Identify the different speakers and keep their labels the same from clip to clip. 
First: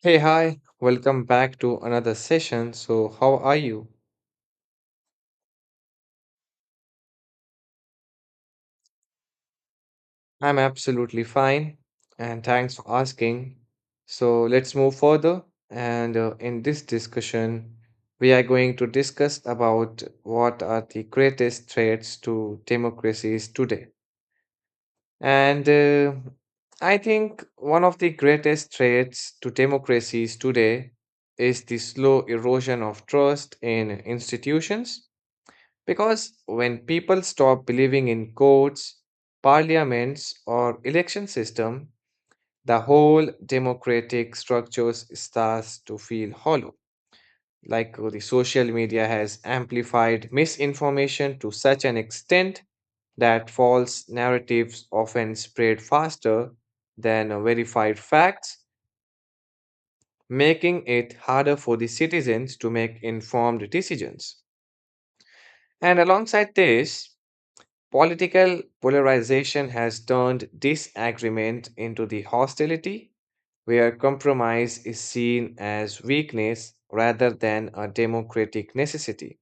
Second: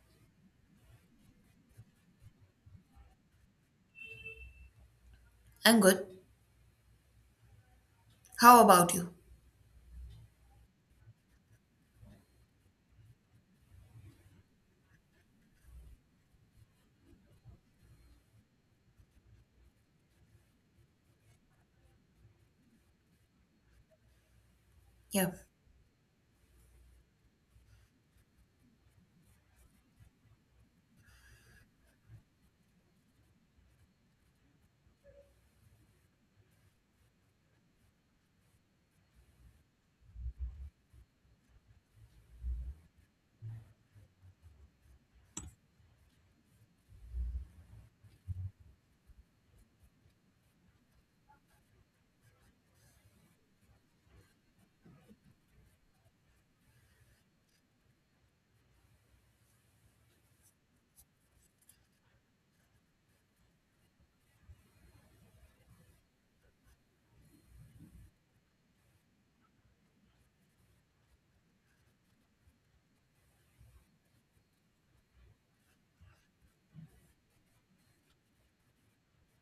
Speaker 1: Hey, hi, welcome back to another session. So, how are you?
Speaker 2: I'm good. How about you?
Speaker 1: I'm absolutely fine, and thanks for asking. So, let's move further. And in this discussion, we are going to discuss about what are the greatest threats to democracies today.
Speaker 2: Yeah,
Speaker 1: And I think one of the greatest threats to democracies today is the slow erosion of trust in institutions, because when people stop believing in courts, parliaments, or election system, the whole democratic structures starts to feel hollow. The social media has amplified misinformation to such an extent that false narratives often spread faster than verified facts, making it harder for the citizens to make informed decisions. And alongside this, political polarization has turned disagreement into the hostility, where compromise is seen as weakness rather than a democratic necessity.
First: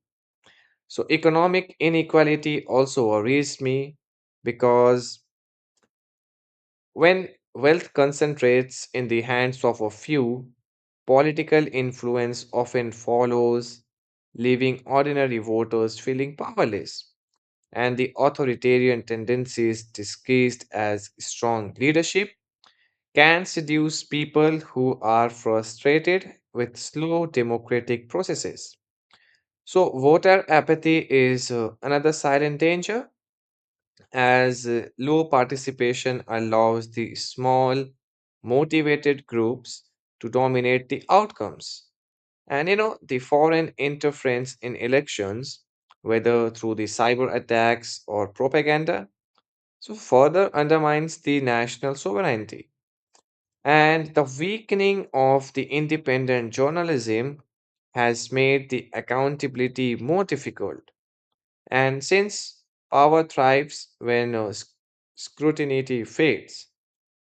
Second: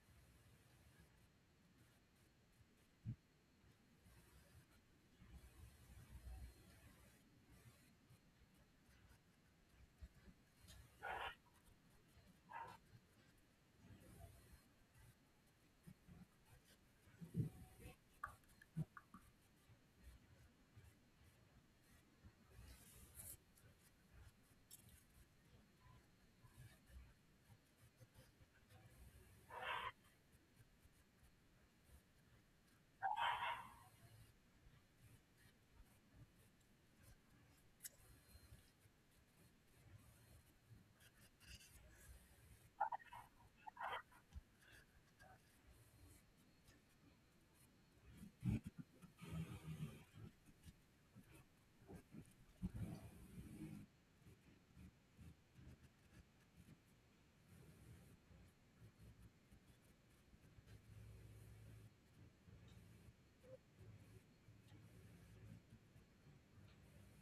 Speaker 1: So, economic inequality also worries me because when wealth concentrates in the hands of a few, political influence often follows, leaving ordinary voters feeling powerless, and the authoritarian tendencies disguised as strong leadership can seduce people who are frustrated with slow democratic processes. So, voter apathy is another silent danger, as low participation allows the small, motivated groups to dominate the outcomes. And you know, the foreign interference in elections, whether through the cyber attacks or propaganda, so further undermines the national sovereignty. And the weakening of the independent journalism has made the accountability more difficult. And since power thrives when scrutiny fades,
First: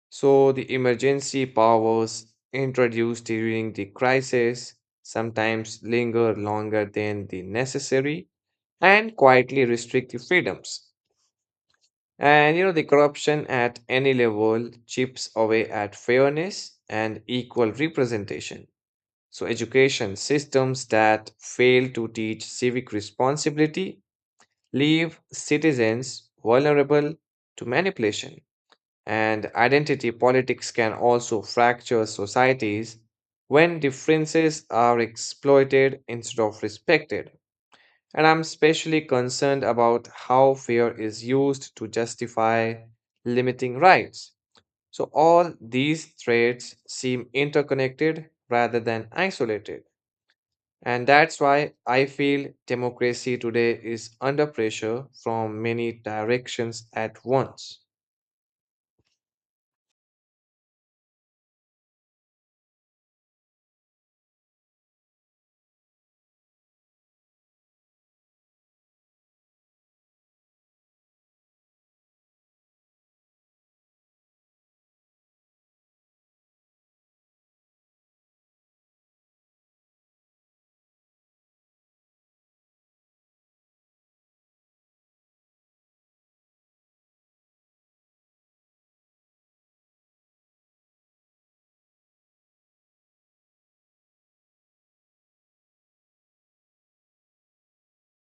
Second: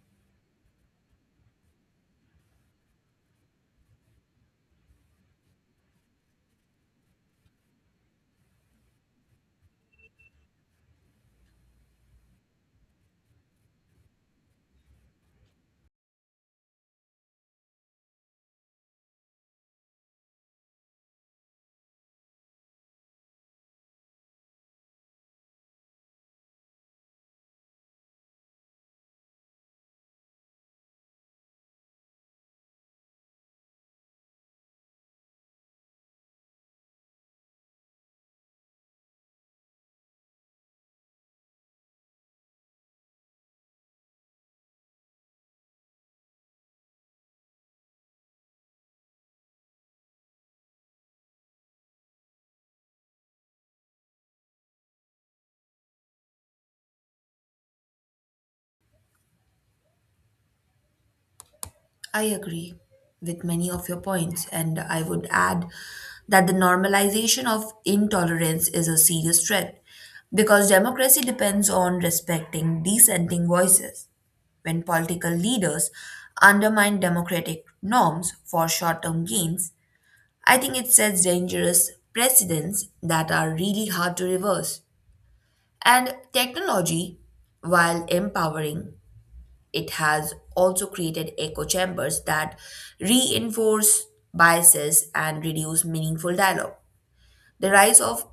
Speaker 1: so the emergency powers introduced during the crisis sometimes linger longer than the necessary and quietly restrict the freedoms. And you know, the corruption at any level chips away at fairness and equal representation. So, education systems that fail to teach civic responsibility leave citizens vulnerable to manipulation. And identity politics can also fracture societies when differences are exploited instead of respected. And I'm especially concerned about how fear is used to justify limiting rights. So, all these threats seem interconnected rather than isolated. And that's why I feel democracy today is under pressure from many directions at once.
Speaker 2: I agree with many of your points, and I would add that the normalization of intolerance is a serious threat because democracy depends on respecting dissenting voices. When political leaders undermine democratic norms for short term gains, I think it sets dangerous precedents that are really hard to reverse. And technology, while empowering, it has also created echo chambers that reinforce biases and reduce meaningful dialogue. The rise of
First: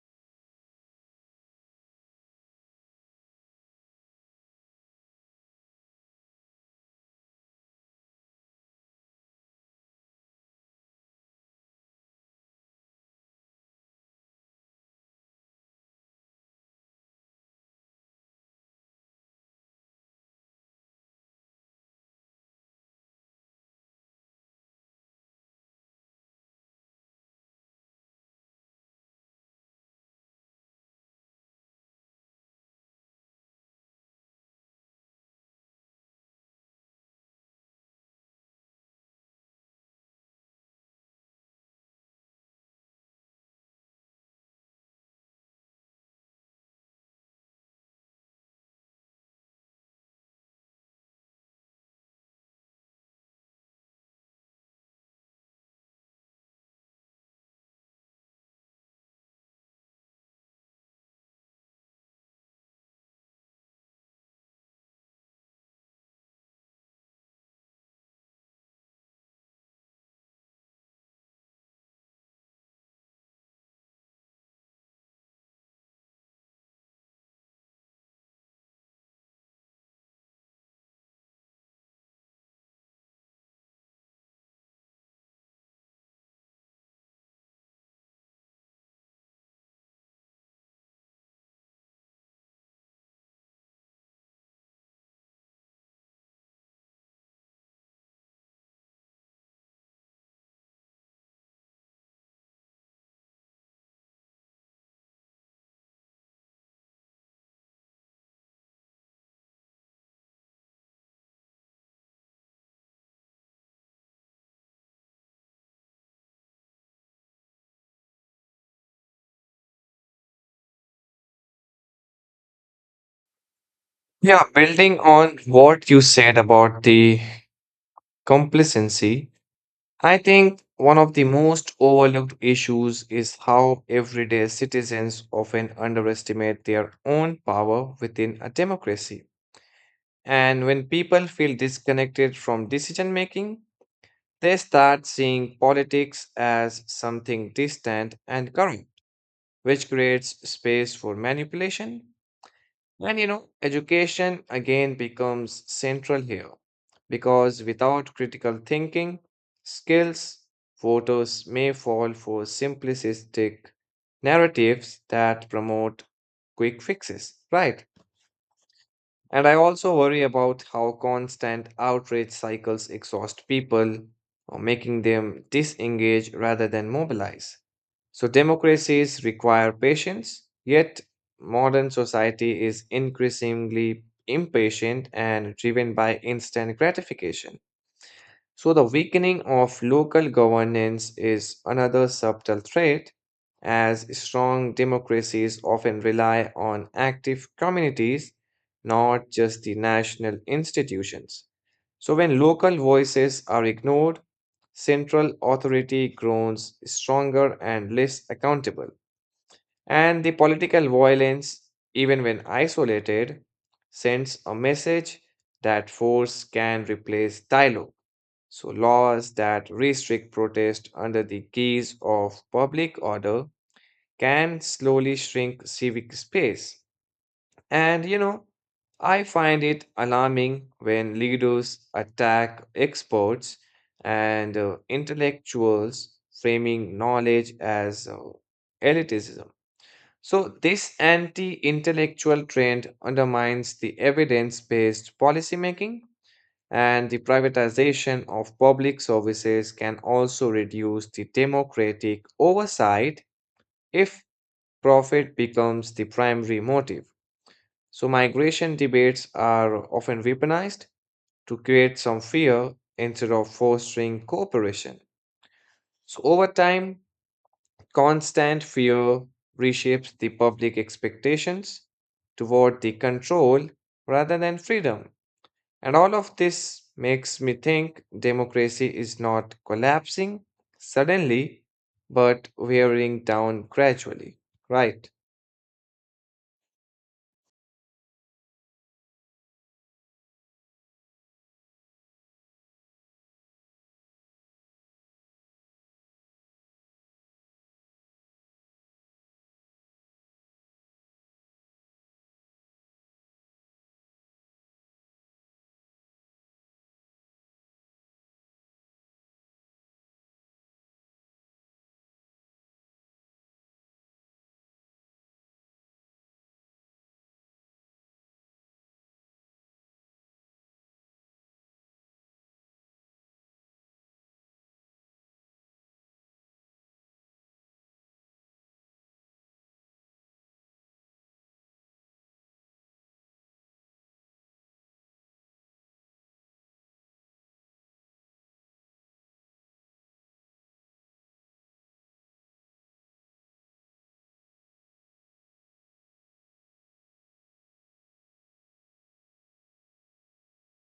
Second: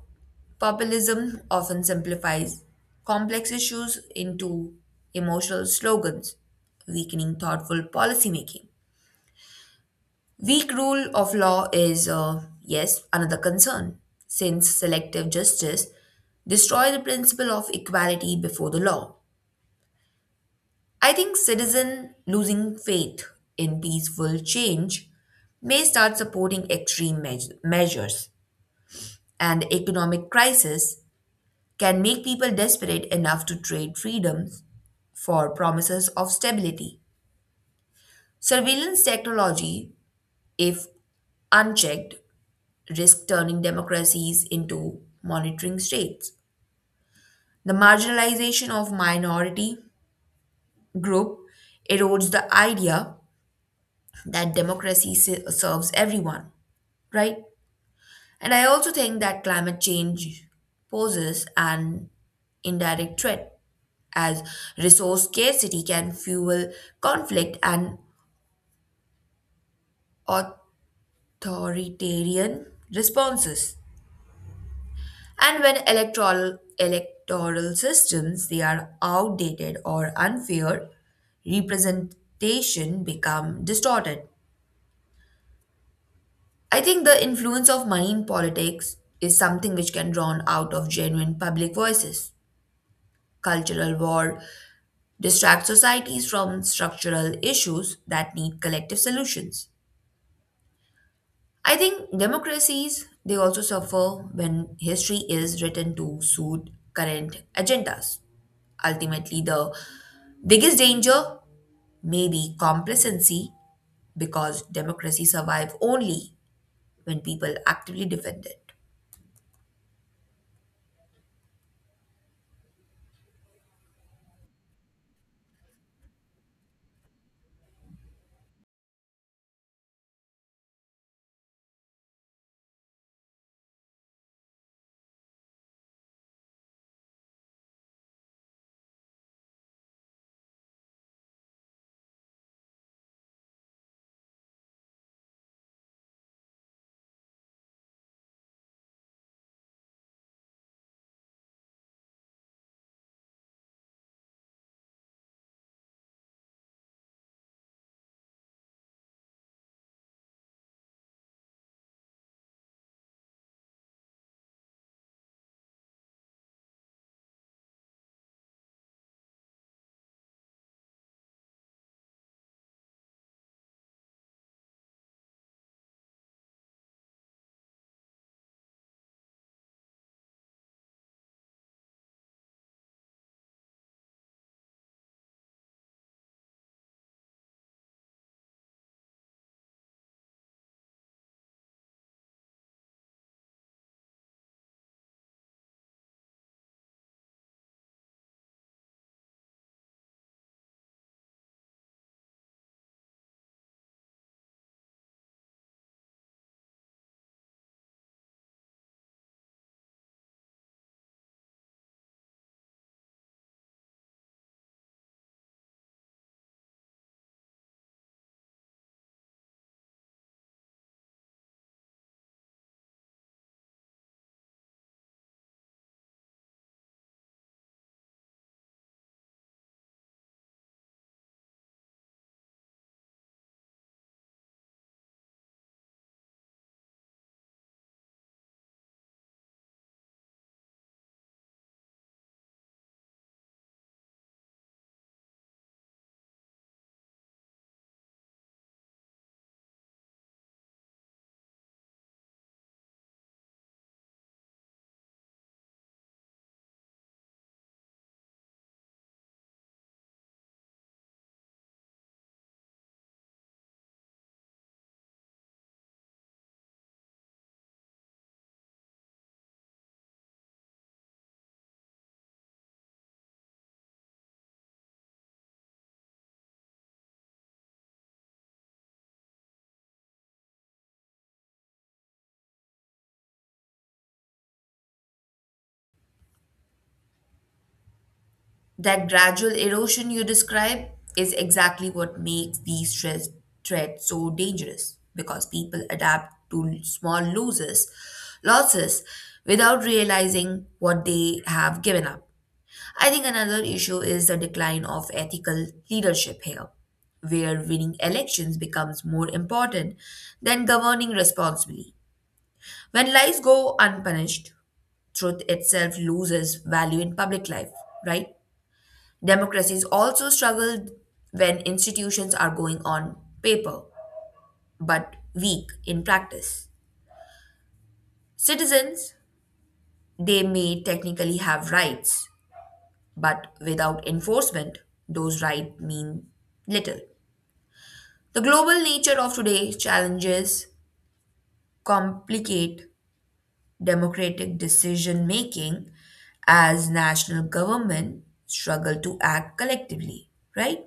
Speaker 2: populism often simplifies complex issues into emotional slogans, weakening thoughtful policymaking. Weak rule of law is, yes, another concern, since selective justice destroys the principle of equality before the law. I think citizens losing faith in peaceful change may start supporting measures, and economic crisis can make people desperate enough to trade freedoms for promises of stability. Surveillance technology, if unchecked, risk turning democracies into monitoring states. The marginalization of minority group erodes the idea that serves everyone, right? And I also think that climate change poses an indirect threat, as resource scarcity can fuel conflict and authoritarian responses. And when electoral systems they are outdated or unfair, representation become distorted. I think the influence of money in politics is something which can drown out of genuine public voices. Cultural war distract societies from structural issues that need collective solutions. I think democracies they also suffer when history is written to suit current agendas. Ultimately, the biggest danger may be complacency because democracy survive only when people actively defend it.
Speaker 1: Yeah, building on what you said about the complacency, I think one of the most overlooked issues is how everyday citizens often underestimate their own power within a democracy. And when people feel disconnected from decision making, they start seeing politics as something distant and corrupt, which creates space for manipulation. And you know, education again becomes central here because without critical thinking skills, voters may fall for simplistic narratives that promote quick fixes, right? And I also worry about how constant outrage cycles exhaust people, or making them disengage rather than mobilize. So, democracies require patience, yet modern society is increasingly impatient and driven by instant gratification. So, the weakening of local governance is another subtle threat, as strong democracies often rely on active communities, not just the national institutions. So, when local voices are ignored, central authority grows stronger and less accountable. And the political violence, even when isolated, sends a message that force can replace dialogue. So, laws that restrict protest under the guise of public order can slowly shrink civic space. And you know, I find it alarming when leaders attack experts and intellectuals, framing knowledge as elitism. So, this anti intellectual trend undermines the evidence based policymaking, and the privatization of public services can also reduce the democratic oversight if profit becomes the primary motive. So, migration debates are often weaponized to create some fear instead of fostering cooperation. So, over time, constant fear reshapes the public expectations toward the control rather than freedom. And all of this makes me think democracy is not collapsing suddenly, but wearing down gradually, right?
Speaker 2: That gradual erosion you describe is exactly what makes threats so dangerous because people adapt to losses without realizing what they have given up. I think another issue is the decline of ethical leadership here, where winning elections becomes more important than governing responsibly. When lies go unpunished, truth itself loses value in public life, right? Democracies also struggle when institutions are going on paper but weak in practice. Citizens, they may technically have rights, but without enforcement, those rights mean little. The global nature of today's challenges complicate democratic decision making as national government struggle to act collectively, right?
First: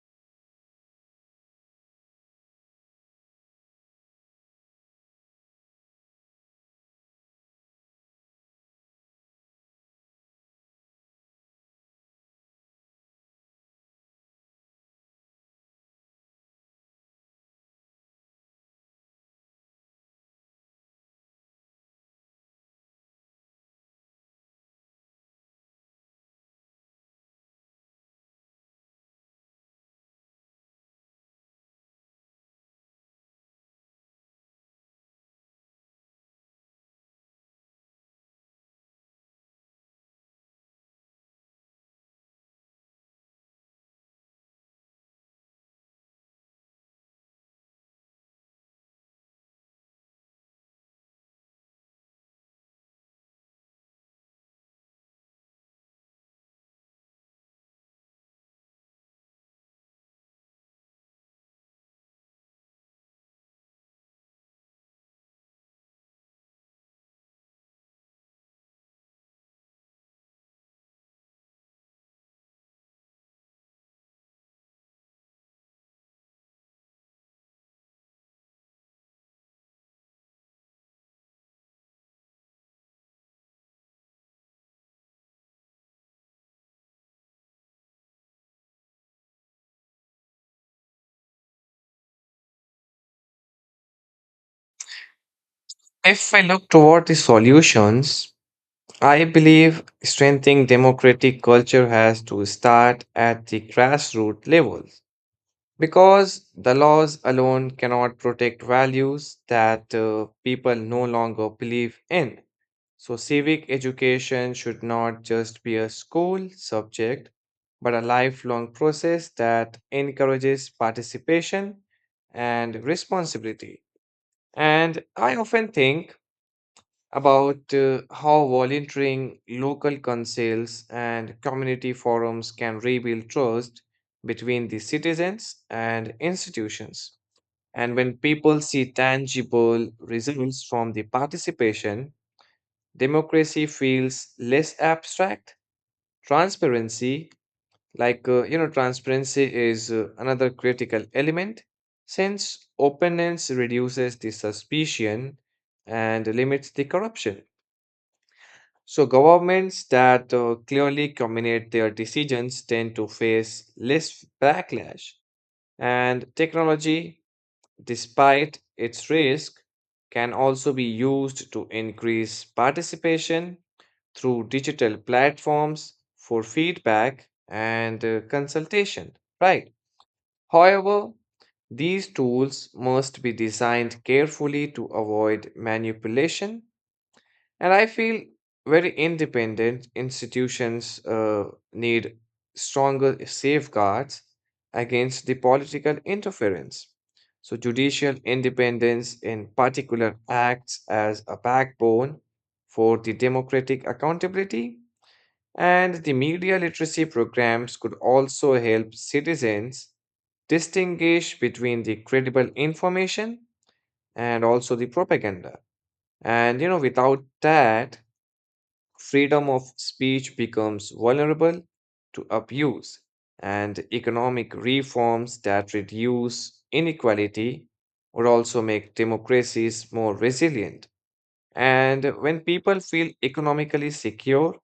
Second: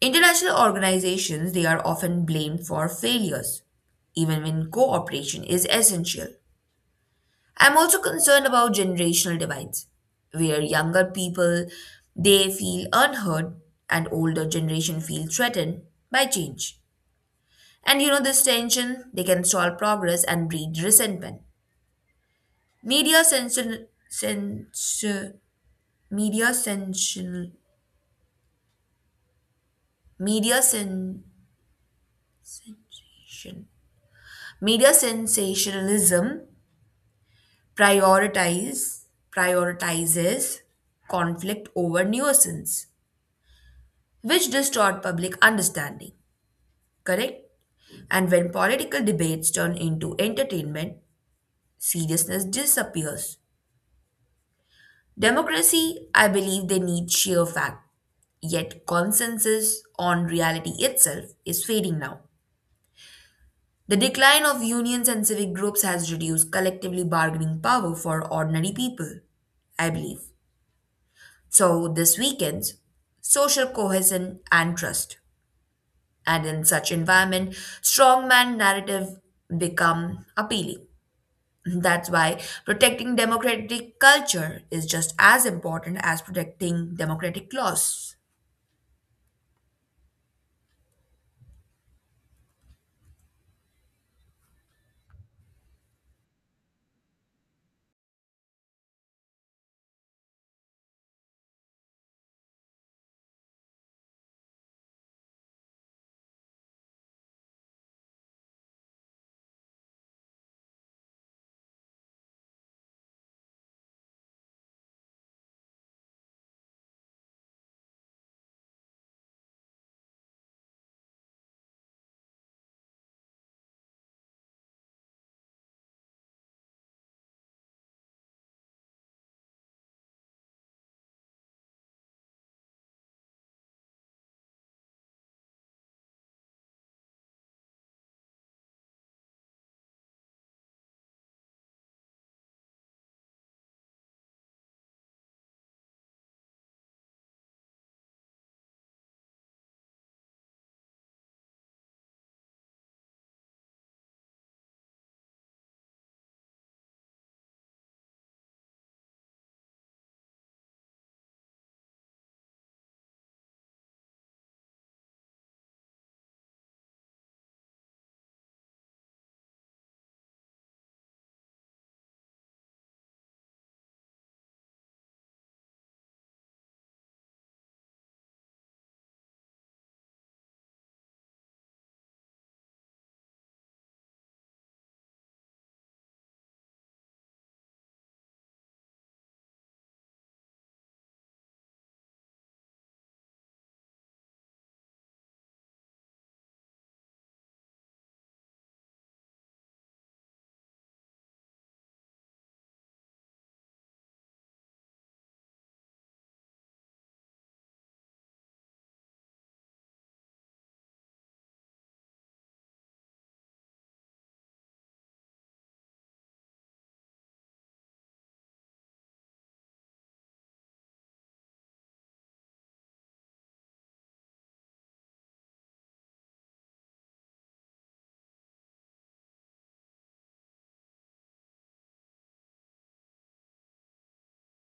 Speaker 2: International organizations, they are often blamed for failures, even when cooperation is essential. I'm also concerned about generational divides, where younger people they feel unheard and older generation feel threatened by change. And you know this tension, they can stall progress and breed resentment. Media censor, censor media censor, media censor, Media sensationalism prioritize prioritizes conflict over nuisance, which distort public understanding. Correct? And when political debates turn into entertainment, seriousness disappears. Democracy, I believe they need sheer fact, yet consensus on reality itself is fading now. The decline of unions and civic groups has reduced collectively bargaining power for ordinary people, I believe. So this weakens social cohesion and trust. And in such environment, strongman narrative become appealing. That's why protecting democratic culture is just as important as protecting democratic laws.
Speaker 1: If I look toward the solutions, I believe strengthening democratic culture has to start at the grassroots levels because the laws alone cannot protect values that people no longer believe in. So, civic education should not just be a school subject, but a lifelong process that encourages participation and responsibility. And I often think about how volunteering, local councils, and community forums can rebuild trust between the citizens and institutions. And when people see tangible results from the participation, democracy feels less abstract. Transparency, transparency is another critical element, since openness reduces the suspicion and limits the corruption. So governments that clearly communicate their decisions tend to face less backlash, and technology, despite its risk, can also be used to increase participation through digital platforms for feedback and consultation, right? However, these tools must be designed carefully to avoid manipulation, and I feel very independent institutions need stronger safeguards against the political interference. So, judicial independence in particular acts as a backbone for the democratic accountability, and the media literacy programs could also help citizens distinguish between the credible information and also the propaganda. And you know, without that, freedom of speech becomes vulnerable to abuse, and economic reforms that reduce inequality would also make democracies more resilient. And when people feel economically secure,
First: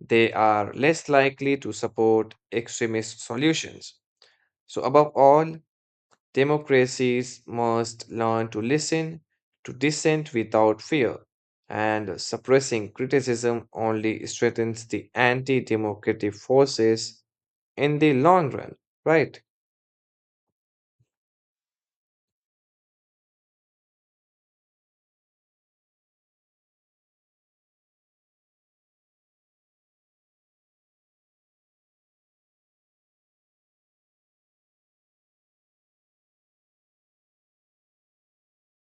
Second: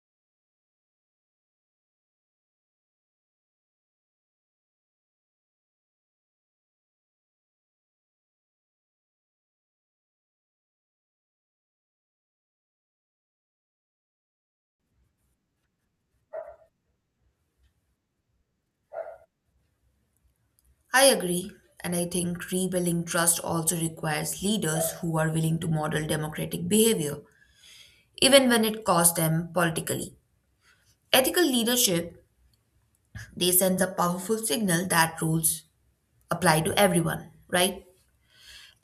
Speaker 1: they are less likely to support extremist solutions. So, above all, democracies must learn to listen to dissent without fear, and suppressing criticism only strengthens the anti democratic forces in the long run, right?
Speaker 2: I agree. And I think rebuilding trust also requires leaders who are willing to model democratic behavior, even when it costs them politically. Ethical leadership, they send a powerful signal that rules apply to everyone, right?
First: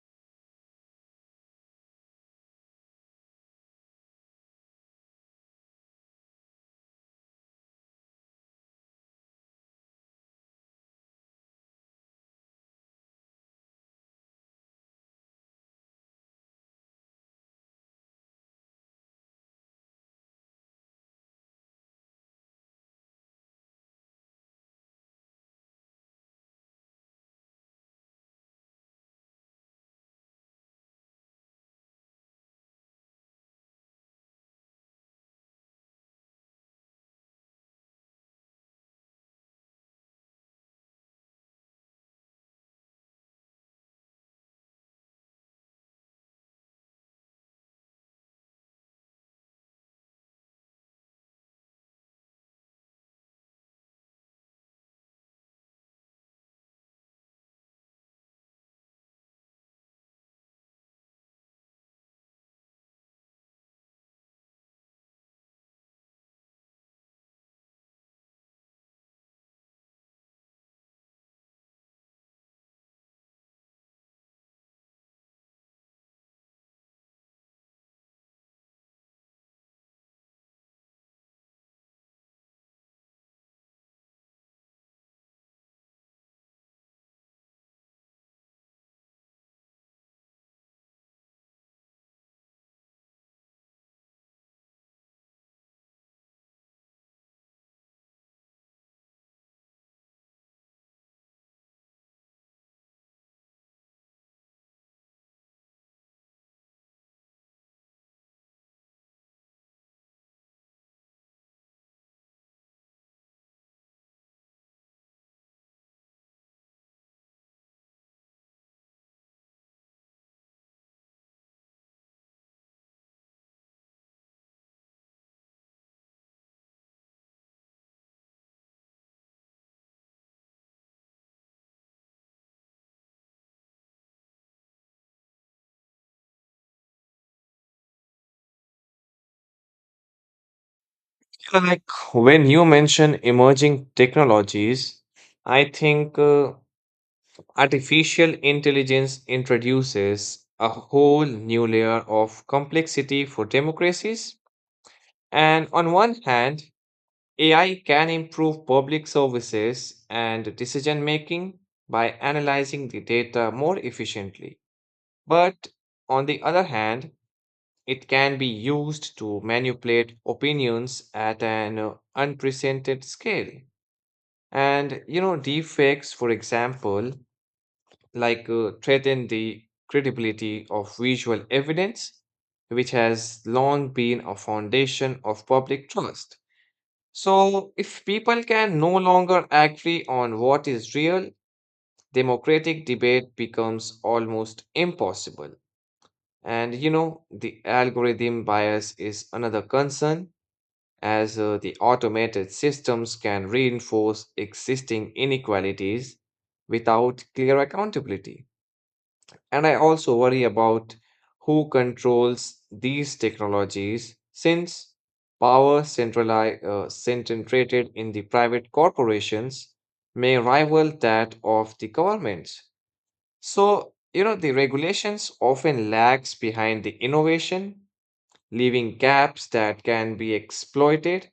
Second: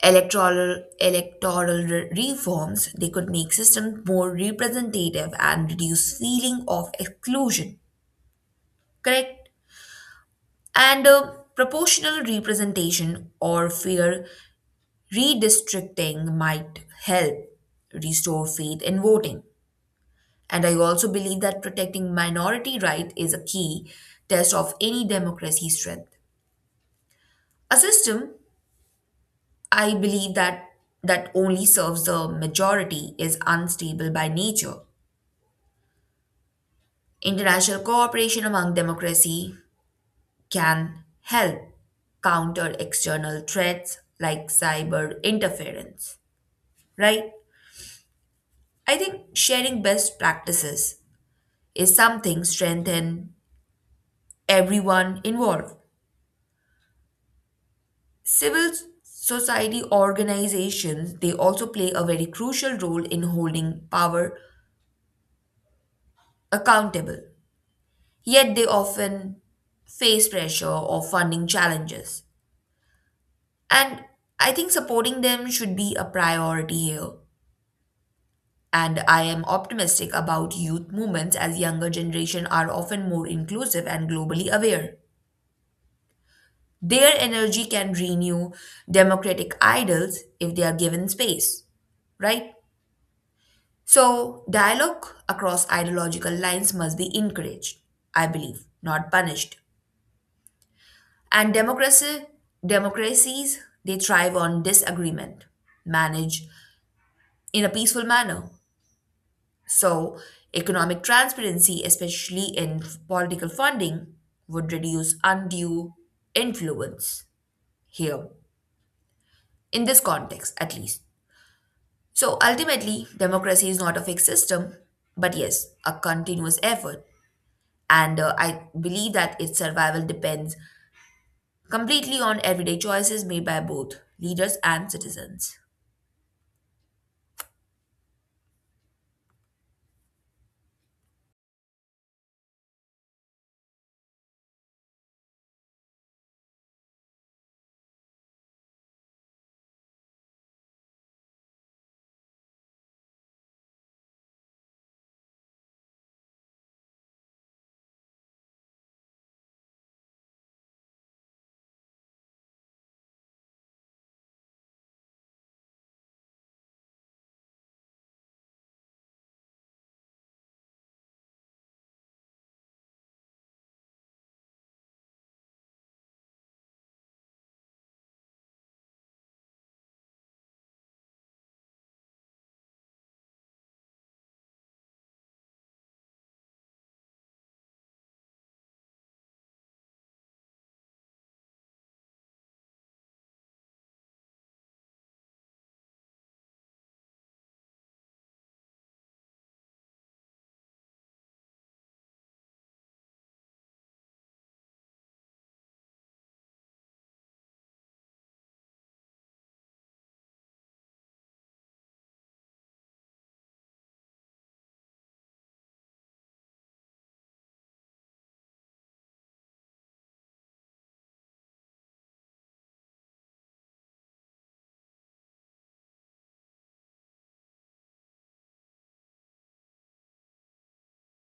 Speaker 2: Reforms they could make systems more representative and reduce feeling of exclusion, correct? And proportional representation or fair redistricting might help restore faith in voting. And I also believe that protecting minority rights is a key test of any democracy strength. A system I believe that only serves the majority is unstable by nature. International cooperation among democracy can help counter external threats like cyber interference, right? I think sharing best practices is something strengthen everyone involved. Civil society organizations they also play a very crucial role in holding power accountable. Yet they often face pressure or funding challenges. And I think supporting them should be a priority here. And I am optimistic about youth movements as younger generation are often more inclusive and globally aware. Their energy can renew democratic idols if they are given space, right? So, dialogue across ideological lines must be encouraged, I believe, not punished. And democracies, they thrive on disagreement, manage in a peaceful manner. So, economic transparency, especially in political funding, would reduce undue influence here, in this context at least. So, ultimately, democracy is not a fixed system, but yes, a continuous effort. And I believe that its survival depends completely on everyday choices made by both leaders and citizens.
Speaker 1: Like when you mention emerging technologies, I think artificial intelligence introduces a whole new layer of complexity for democracies. And on one hand, AI can improve public services and decision making by analyzing the data more efficiently. But on the other hand, it can be used to manipulate opinions at an unprecedented scale. And, you know, deepfakes, for example, threaten the credibility of visual evidence, which has long been a foundation of public trust. So, if people can no longer agree on what is real, democratic debate becomes almost impossible. And you know, the algorithm bias is another concern, as the automated systems can reinforce existing inequalities without clear accountability. And I also worry about who controls these technologies, since power concentrated in the private corporations may rival that of the governments. So, you know, the regulations often lags behind the innovation, leaving gaps that can be exploited.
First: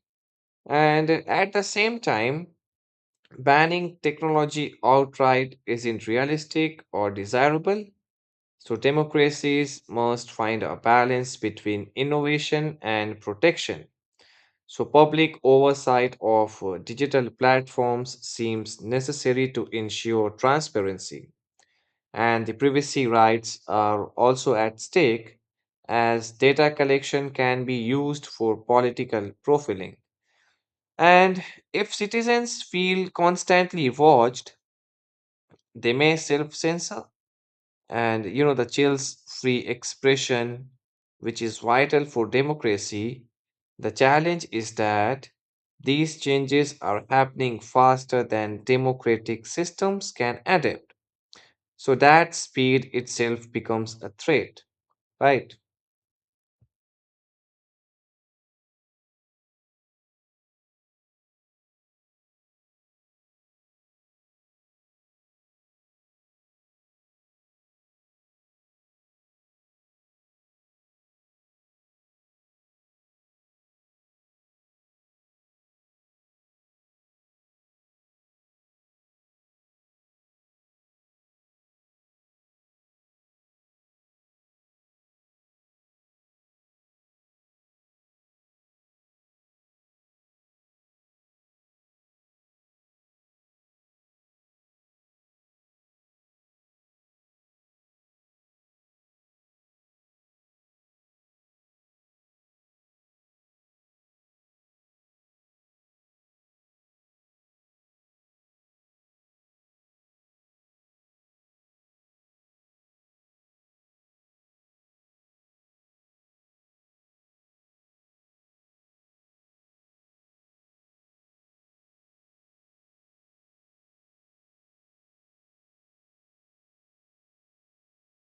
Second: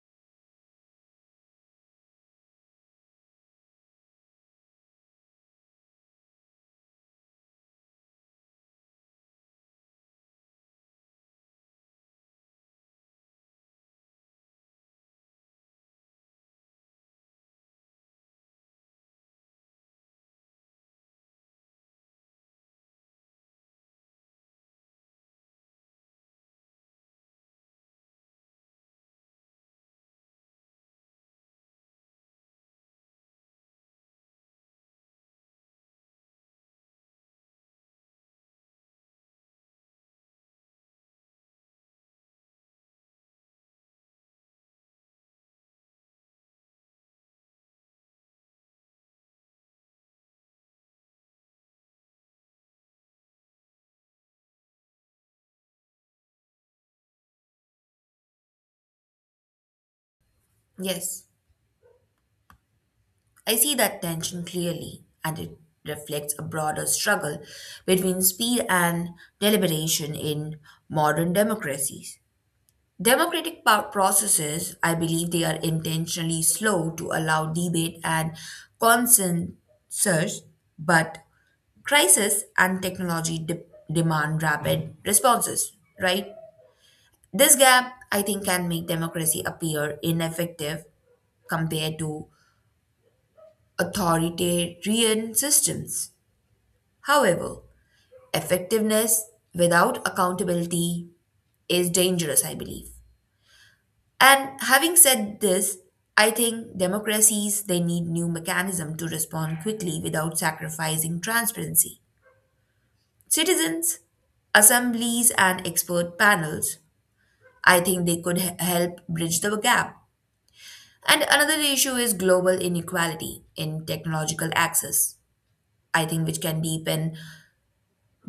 Speaker 1: And at the same time, banning technology outright isn't realistic or desirable, so democracies must find a balance between innovation and protection. So public oversight of digital platforms seems necessary to ensure transparency. And the privacy rights are also at stake, as data collection can be used for political profiling. And if citizens feel constantly watched, they may self censor, and you know the chills free expression which is vital for democracy. The challenge is that these changes are happening faster than democratic systems can adapt, so that speed itself becomes a threat, right?
Speaker 2: Yes, I see that tension clearly, and it reflects a broader struggle between speed and deliberation in modern democracies. Processes, I believe, they are intentionally slow to allow debate and consensus, but crisis and demand rapid responses, right? This gap, I think, can make democracy appear ineffective compared to authoritarian systems. However, effectiveness without accountability is dangerous, I believe. And having said this, I think democracies they need new mechanism to respond quickly without sacrificing transparency. Citizens, assemblies and expert panels, I think they could help bridge the gap. And another issue is global inequality in technological access, I think which can deepen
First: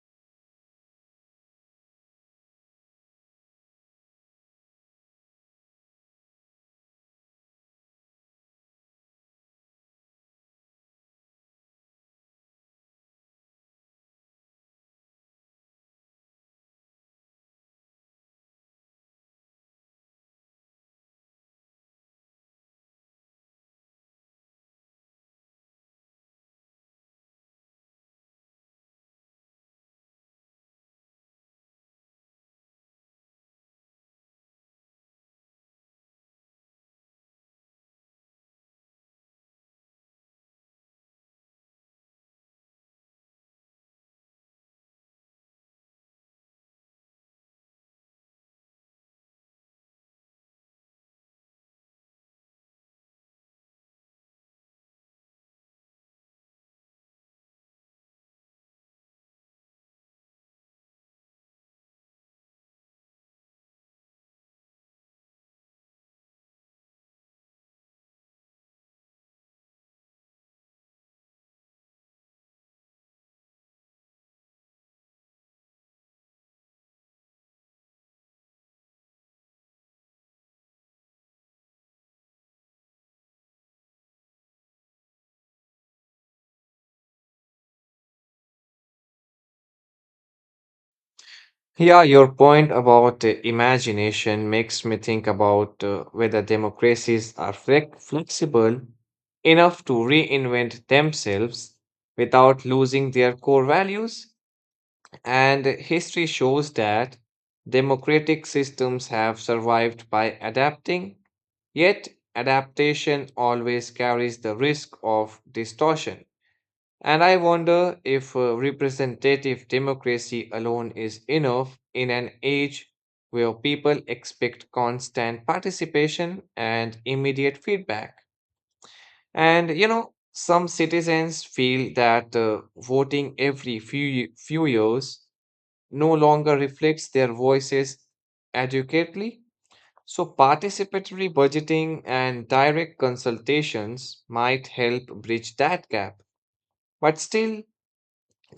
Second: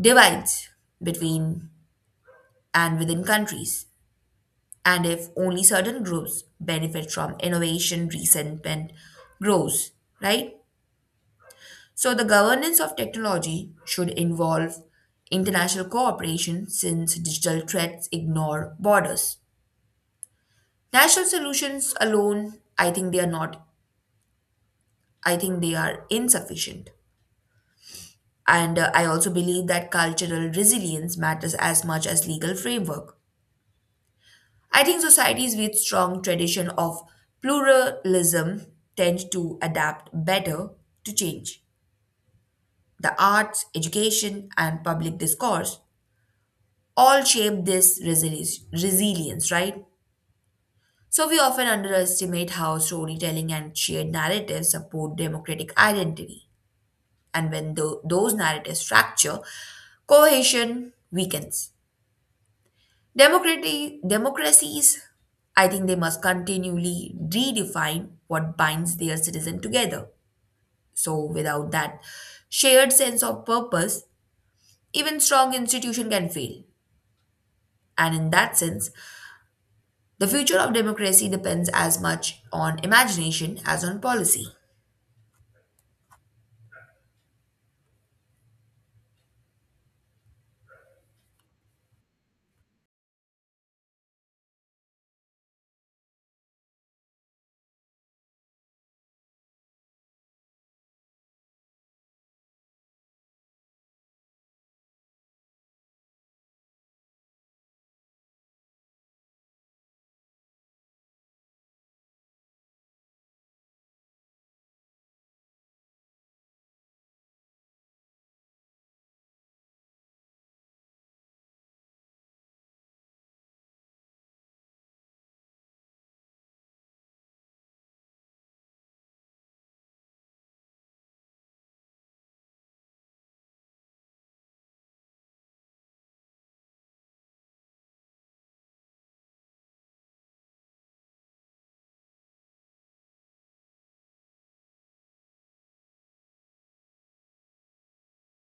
Speaker 2: divides between and within countries, and if only certain groups benefit from innovation, resentment grows, right? So, the governance of technology should involve international cooperation since digital threats ignore borders. National solutions alone, I think they are not, I think they are insufficient. And I also believe that cultural resilience matters as much as legal framework. I think societies with strong tradition of pluralism tend to adapt better to change. The arts, education, and public discourse all shape this resilience, right? So we often underestimate how storytelling and shared narratives support democratic identity. And when those narratives fracture, cohesion weakens. Democracies, I think they must continually redefine what binds their citizen together. So, without that shared sense of purpose, even strong institution can fail. And in that sense, the future of democracy depends as much on imagination as on policy.
Speaker 1: Yeah, your point about imagination makes me think about whether democracies are flexible enough to reinvent themselves without losing their core values. And history shows that democratic systems have survived by adapting, yet adaptation always carries the risk of distortion. And I wonder if representative democracy alone is enough in an age where people expect constant participation and immediate feedback. And you know, some citizens feel that voting every few years no longer reflects their voices adequately. So, participatory budgeting and direct consultations might help bridge that gap. But still,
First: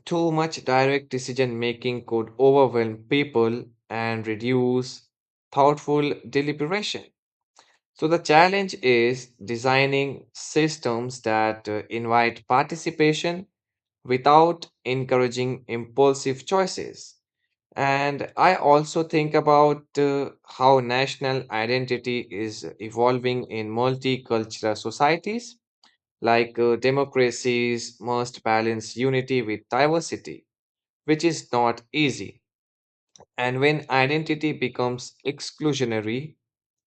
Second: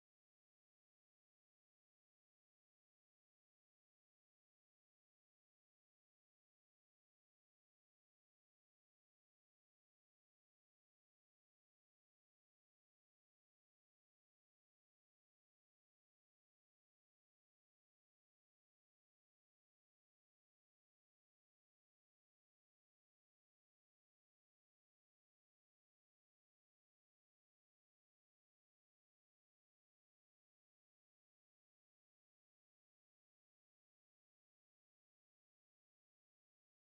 Speaker 1: too much direct decision making could overwhelm people and reduce thoughtful deliberation. So, the challenge is designing systems that invite participation without encouraging impulsive choices. And I also think about how national identity is evolving in multicultural societies, democracies must balance unity with diversity, which is not easy. And when identity becomes exclusionary,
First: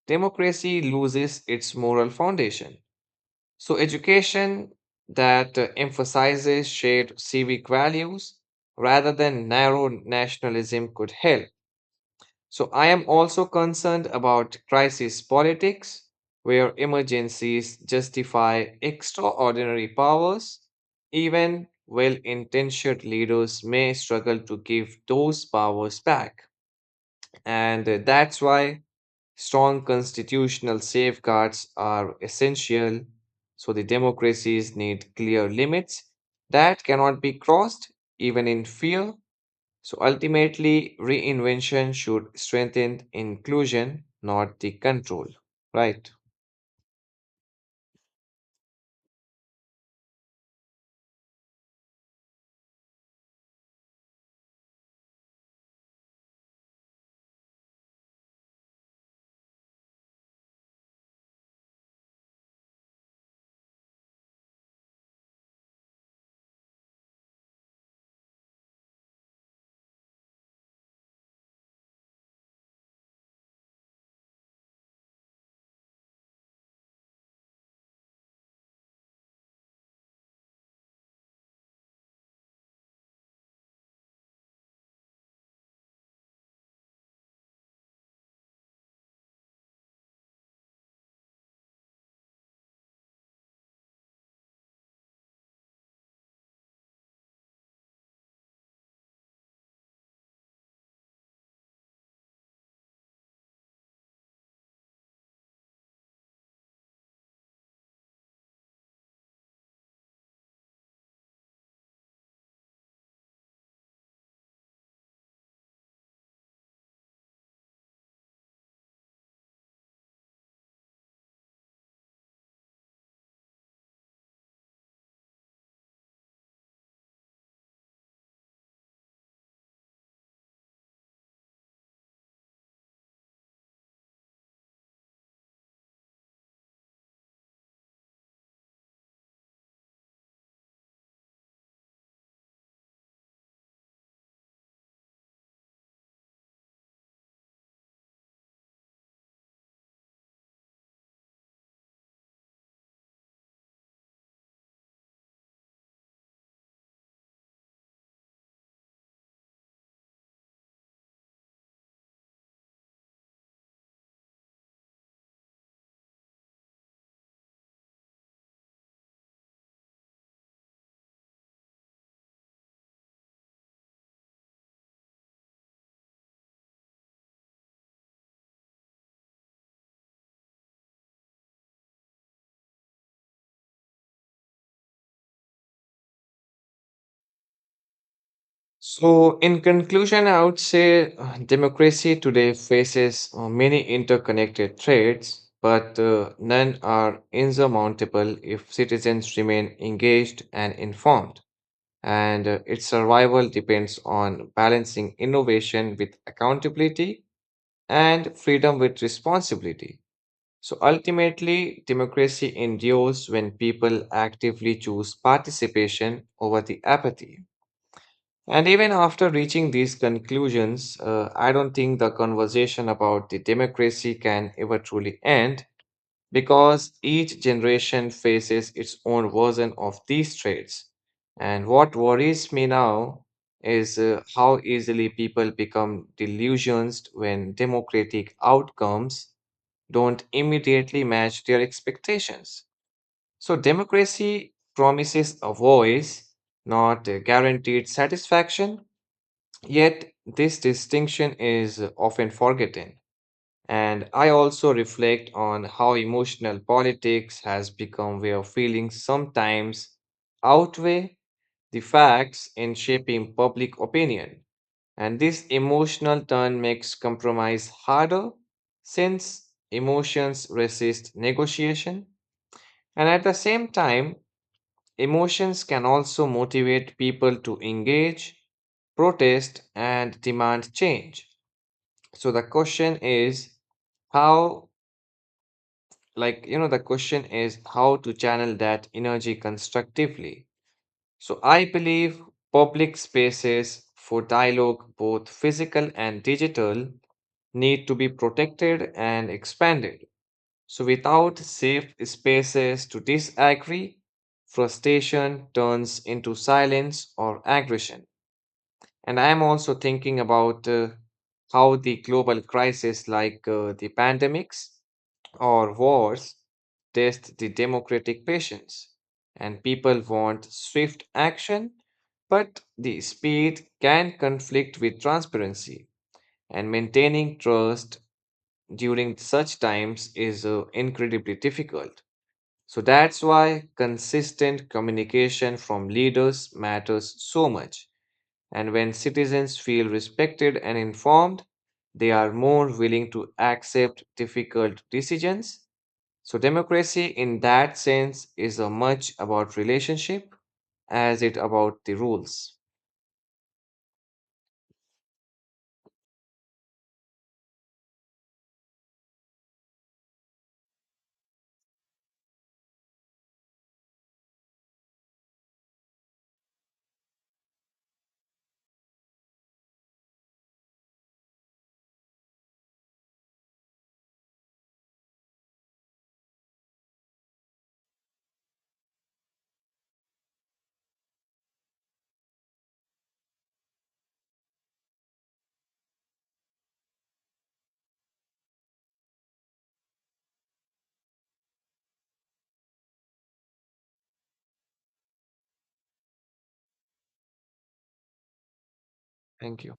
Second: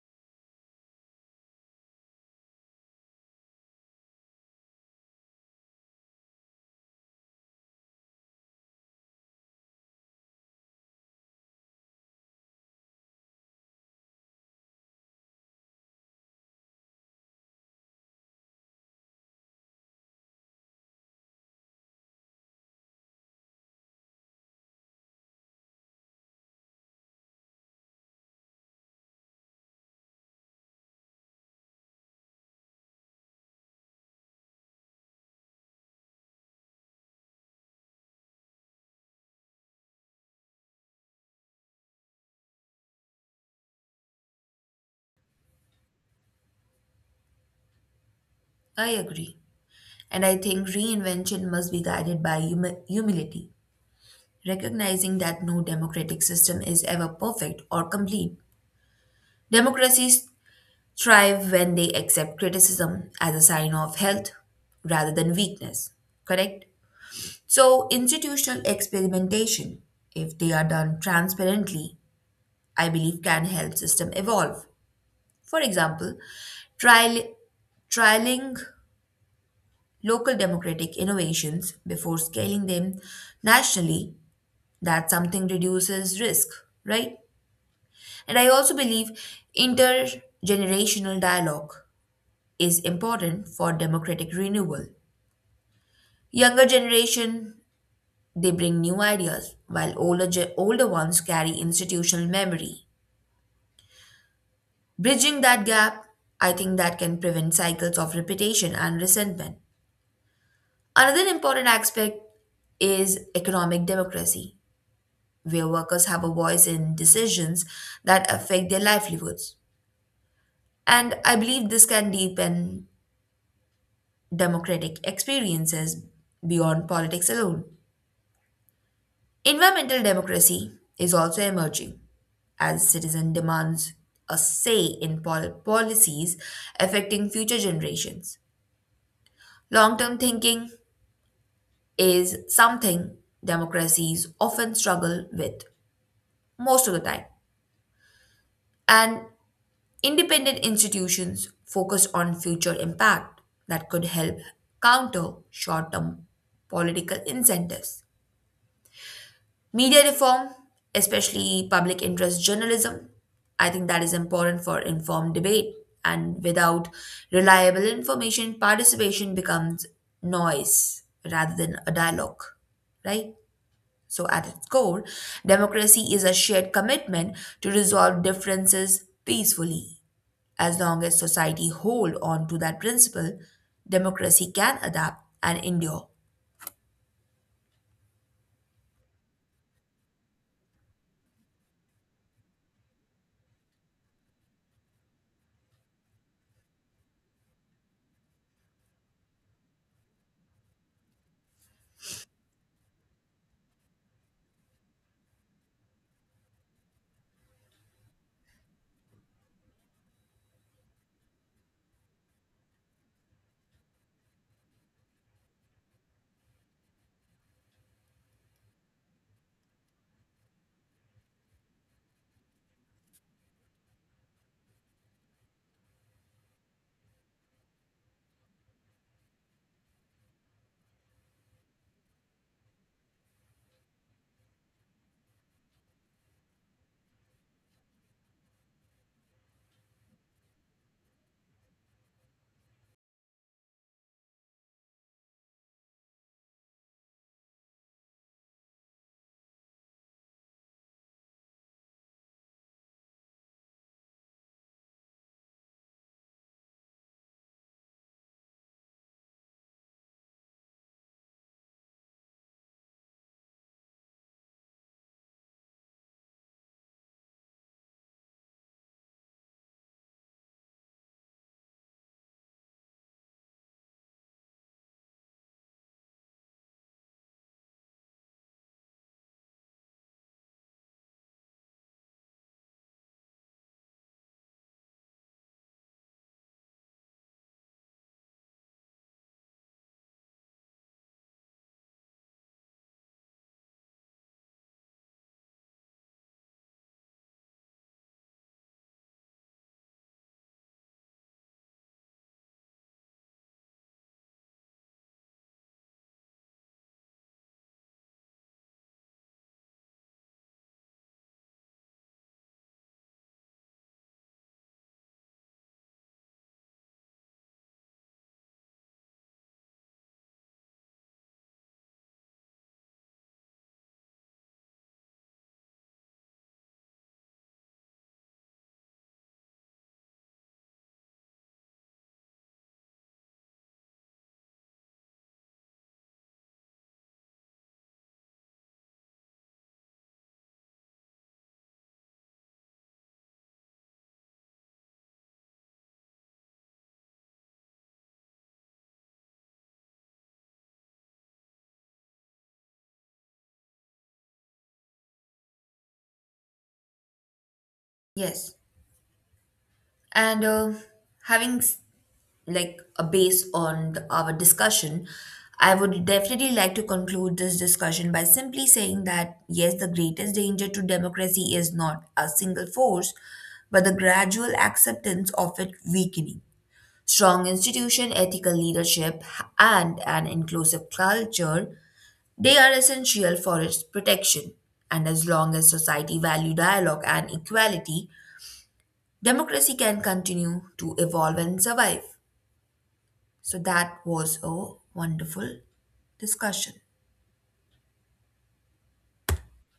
Speaker 1: democracy loses its moral foundation. So, education that emphasizes shared civic values rather than narrow nationalism could help. So I am also concerned about crisis politics, where emergencies justify extraordinary powers. Even well intentioned leaders may struggle to give those powers back. And That's why strong constitutional safeguards are essential. So the democracies need clear limits that cannot be crossed, even in fear, so ultimately, reinvention should strengthen inclusion, not the control, right?
Speaker 2: I agree. And I think reinvention must be guided by humility, recognizing that no democratic system is ever perfect or complete. Democracies thrive when they accept criticism as a sign of health rather than weakness, correct? So, institutional experimentation, if they are done transparently, I believe can help system evolve. For example, trial, trialing local democratic innovations before scaling them nationally, that something reduces risk, right? And I also believe intergenerational dialogue is important for democratic renewal. Younger generation, they bring new ideas, while older ones carry institutional memory. Bridging that gap, I think that can prevent cycles of repetition and resentment. Another important aspect is economic democracy, where workers have a voice in decisions that affect their livelihoods. And I believe this can deepen democratic experiences beyond politics alone. Environmental democracy is also emerging as citizen demands a say in policies affecting future generations. Long term thinking is something democracies often struggle with most of the time, and independent institutions focus on future impact that could help counter short term political incentives. Media reform, especially public interest journalism, I think that is important for informed debate. And without reliable information, participation becomes noise rather than a dialogue, right? So, at its core, democracy is a shared commitment to resolve differences peacefully. As long as society hold on to that principle, democracy can adapt and endure.
Speaker 1: So, in conclusion, I would say democracy today faces many interconnected threats, but none are insurmountable if citizens remain engaged and informed. And its survival depends on balancing innovation with accountability and freedom with responsibility. So ultimately, democracy endures when people actively choose participation over the apathy. And even after reaching these conclusions, I don't think the conversation about the democracy can ever truly end, because each generation faces its own version of these traits. And what worries me now is how easily people become delusioned when democratic outcomes don't immediately match their expectations. So, democracy promises a voice, not a guaranteed satisfaction, yet this distinction is often forgotten. And I also reflect on how emotional politics has become, where feelings sometimes outweigh the facts in shaping public opinion. And this emotional turn makes compromise harder, since emotions resist negotiation. And at the same time, emotions can also motivate people to engage, protest, and demand change. So the question is how, like, you know, the question is how to channel that energy constructively. So I believe public spaces for dialogue, both physical and digital, need to be protected and expanded. So without safe spaces to disagree, frustration turns into silence or aggression. And I'm also thinking about how the global crisis like the pandemics or wars test the democratic patience, and people want swift action, but the speed can conflict with transparency, and maintaining trust during such times is incredibly difficult. So that's why consistent communication from leaders matters so much. And when citizens feel respected and informed, they are more willing to accept difficult decisions, so democracy in that sense is a much about relationship as it about the rules.
Speaker 2: Yes. And having s- like a base on the, our discussion, I would definitely like to conclude this discussion by simply saying that yes, the greatest danger to democracy is not a single force, but the gradual acceptance of it weakening. Strong institution, ethical leadership, and an inclusive culture, they are essential for its protection. And as long as society value dialogue and equality, democracy can continue to evolve and survive. So that was a wonderful discussion.
Speaker 1: Thank you.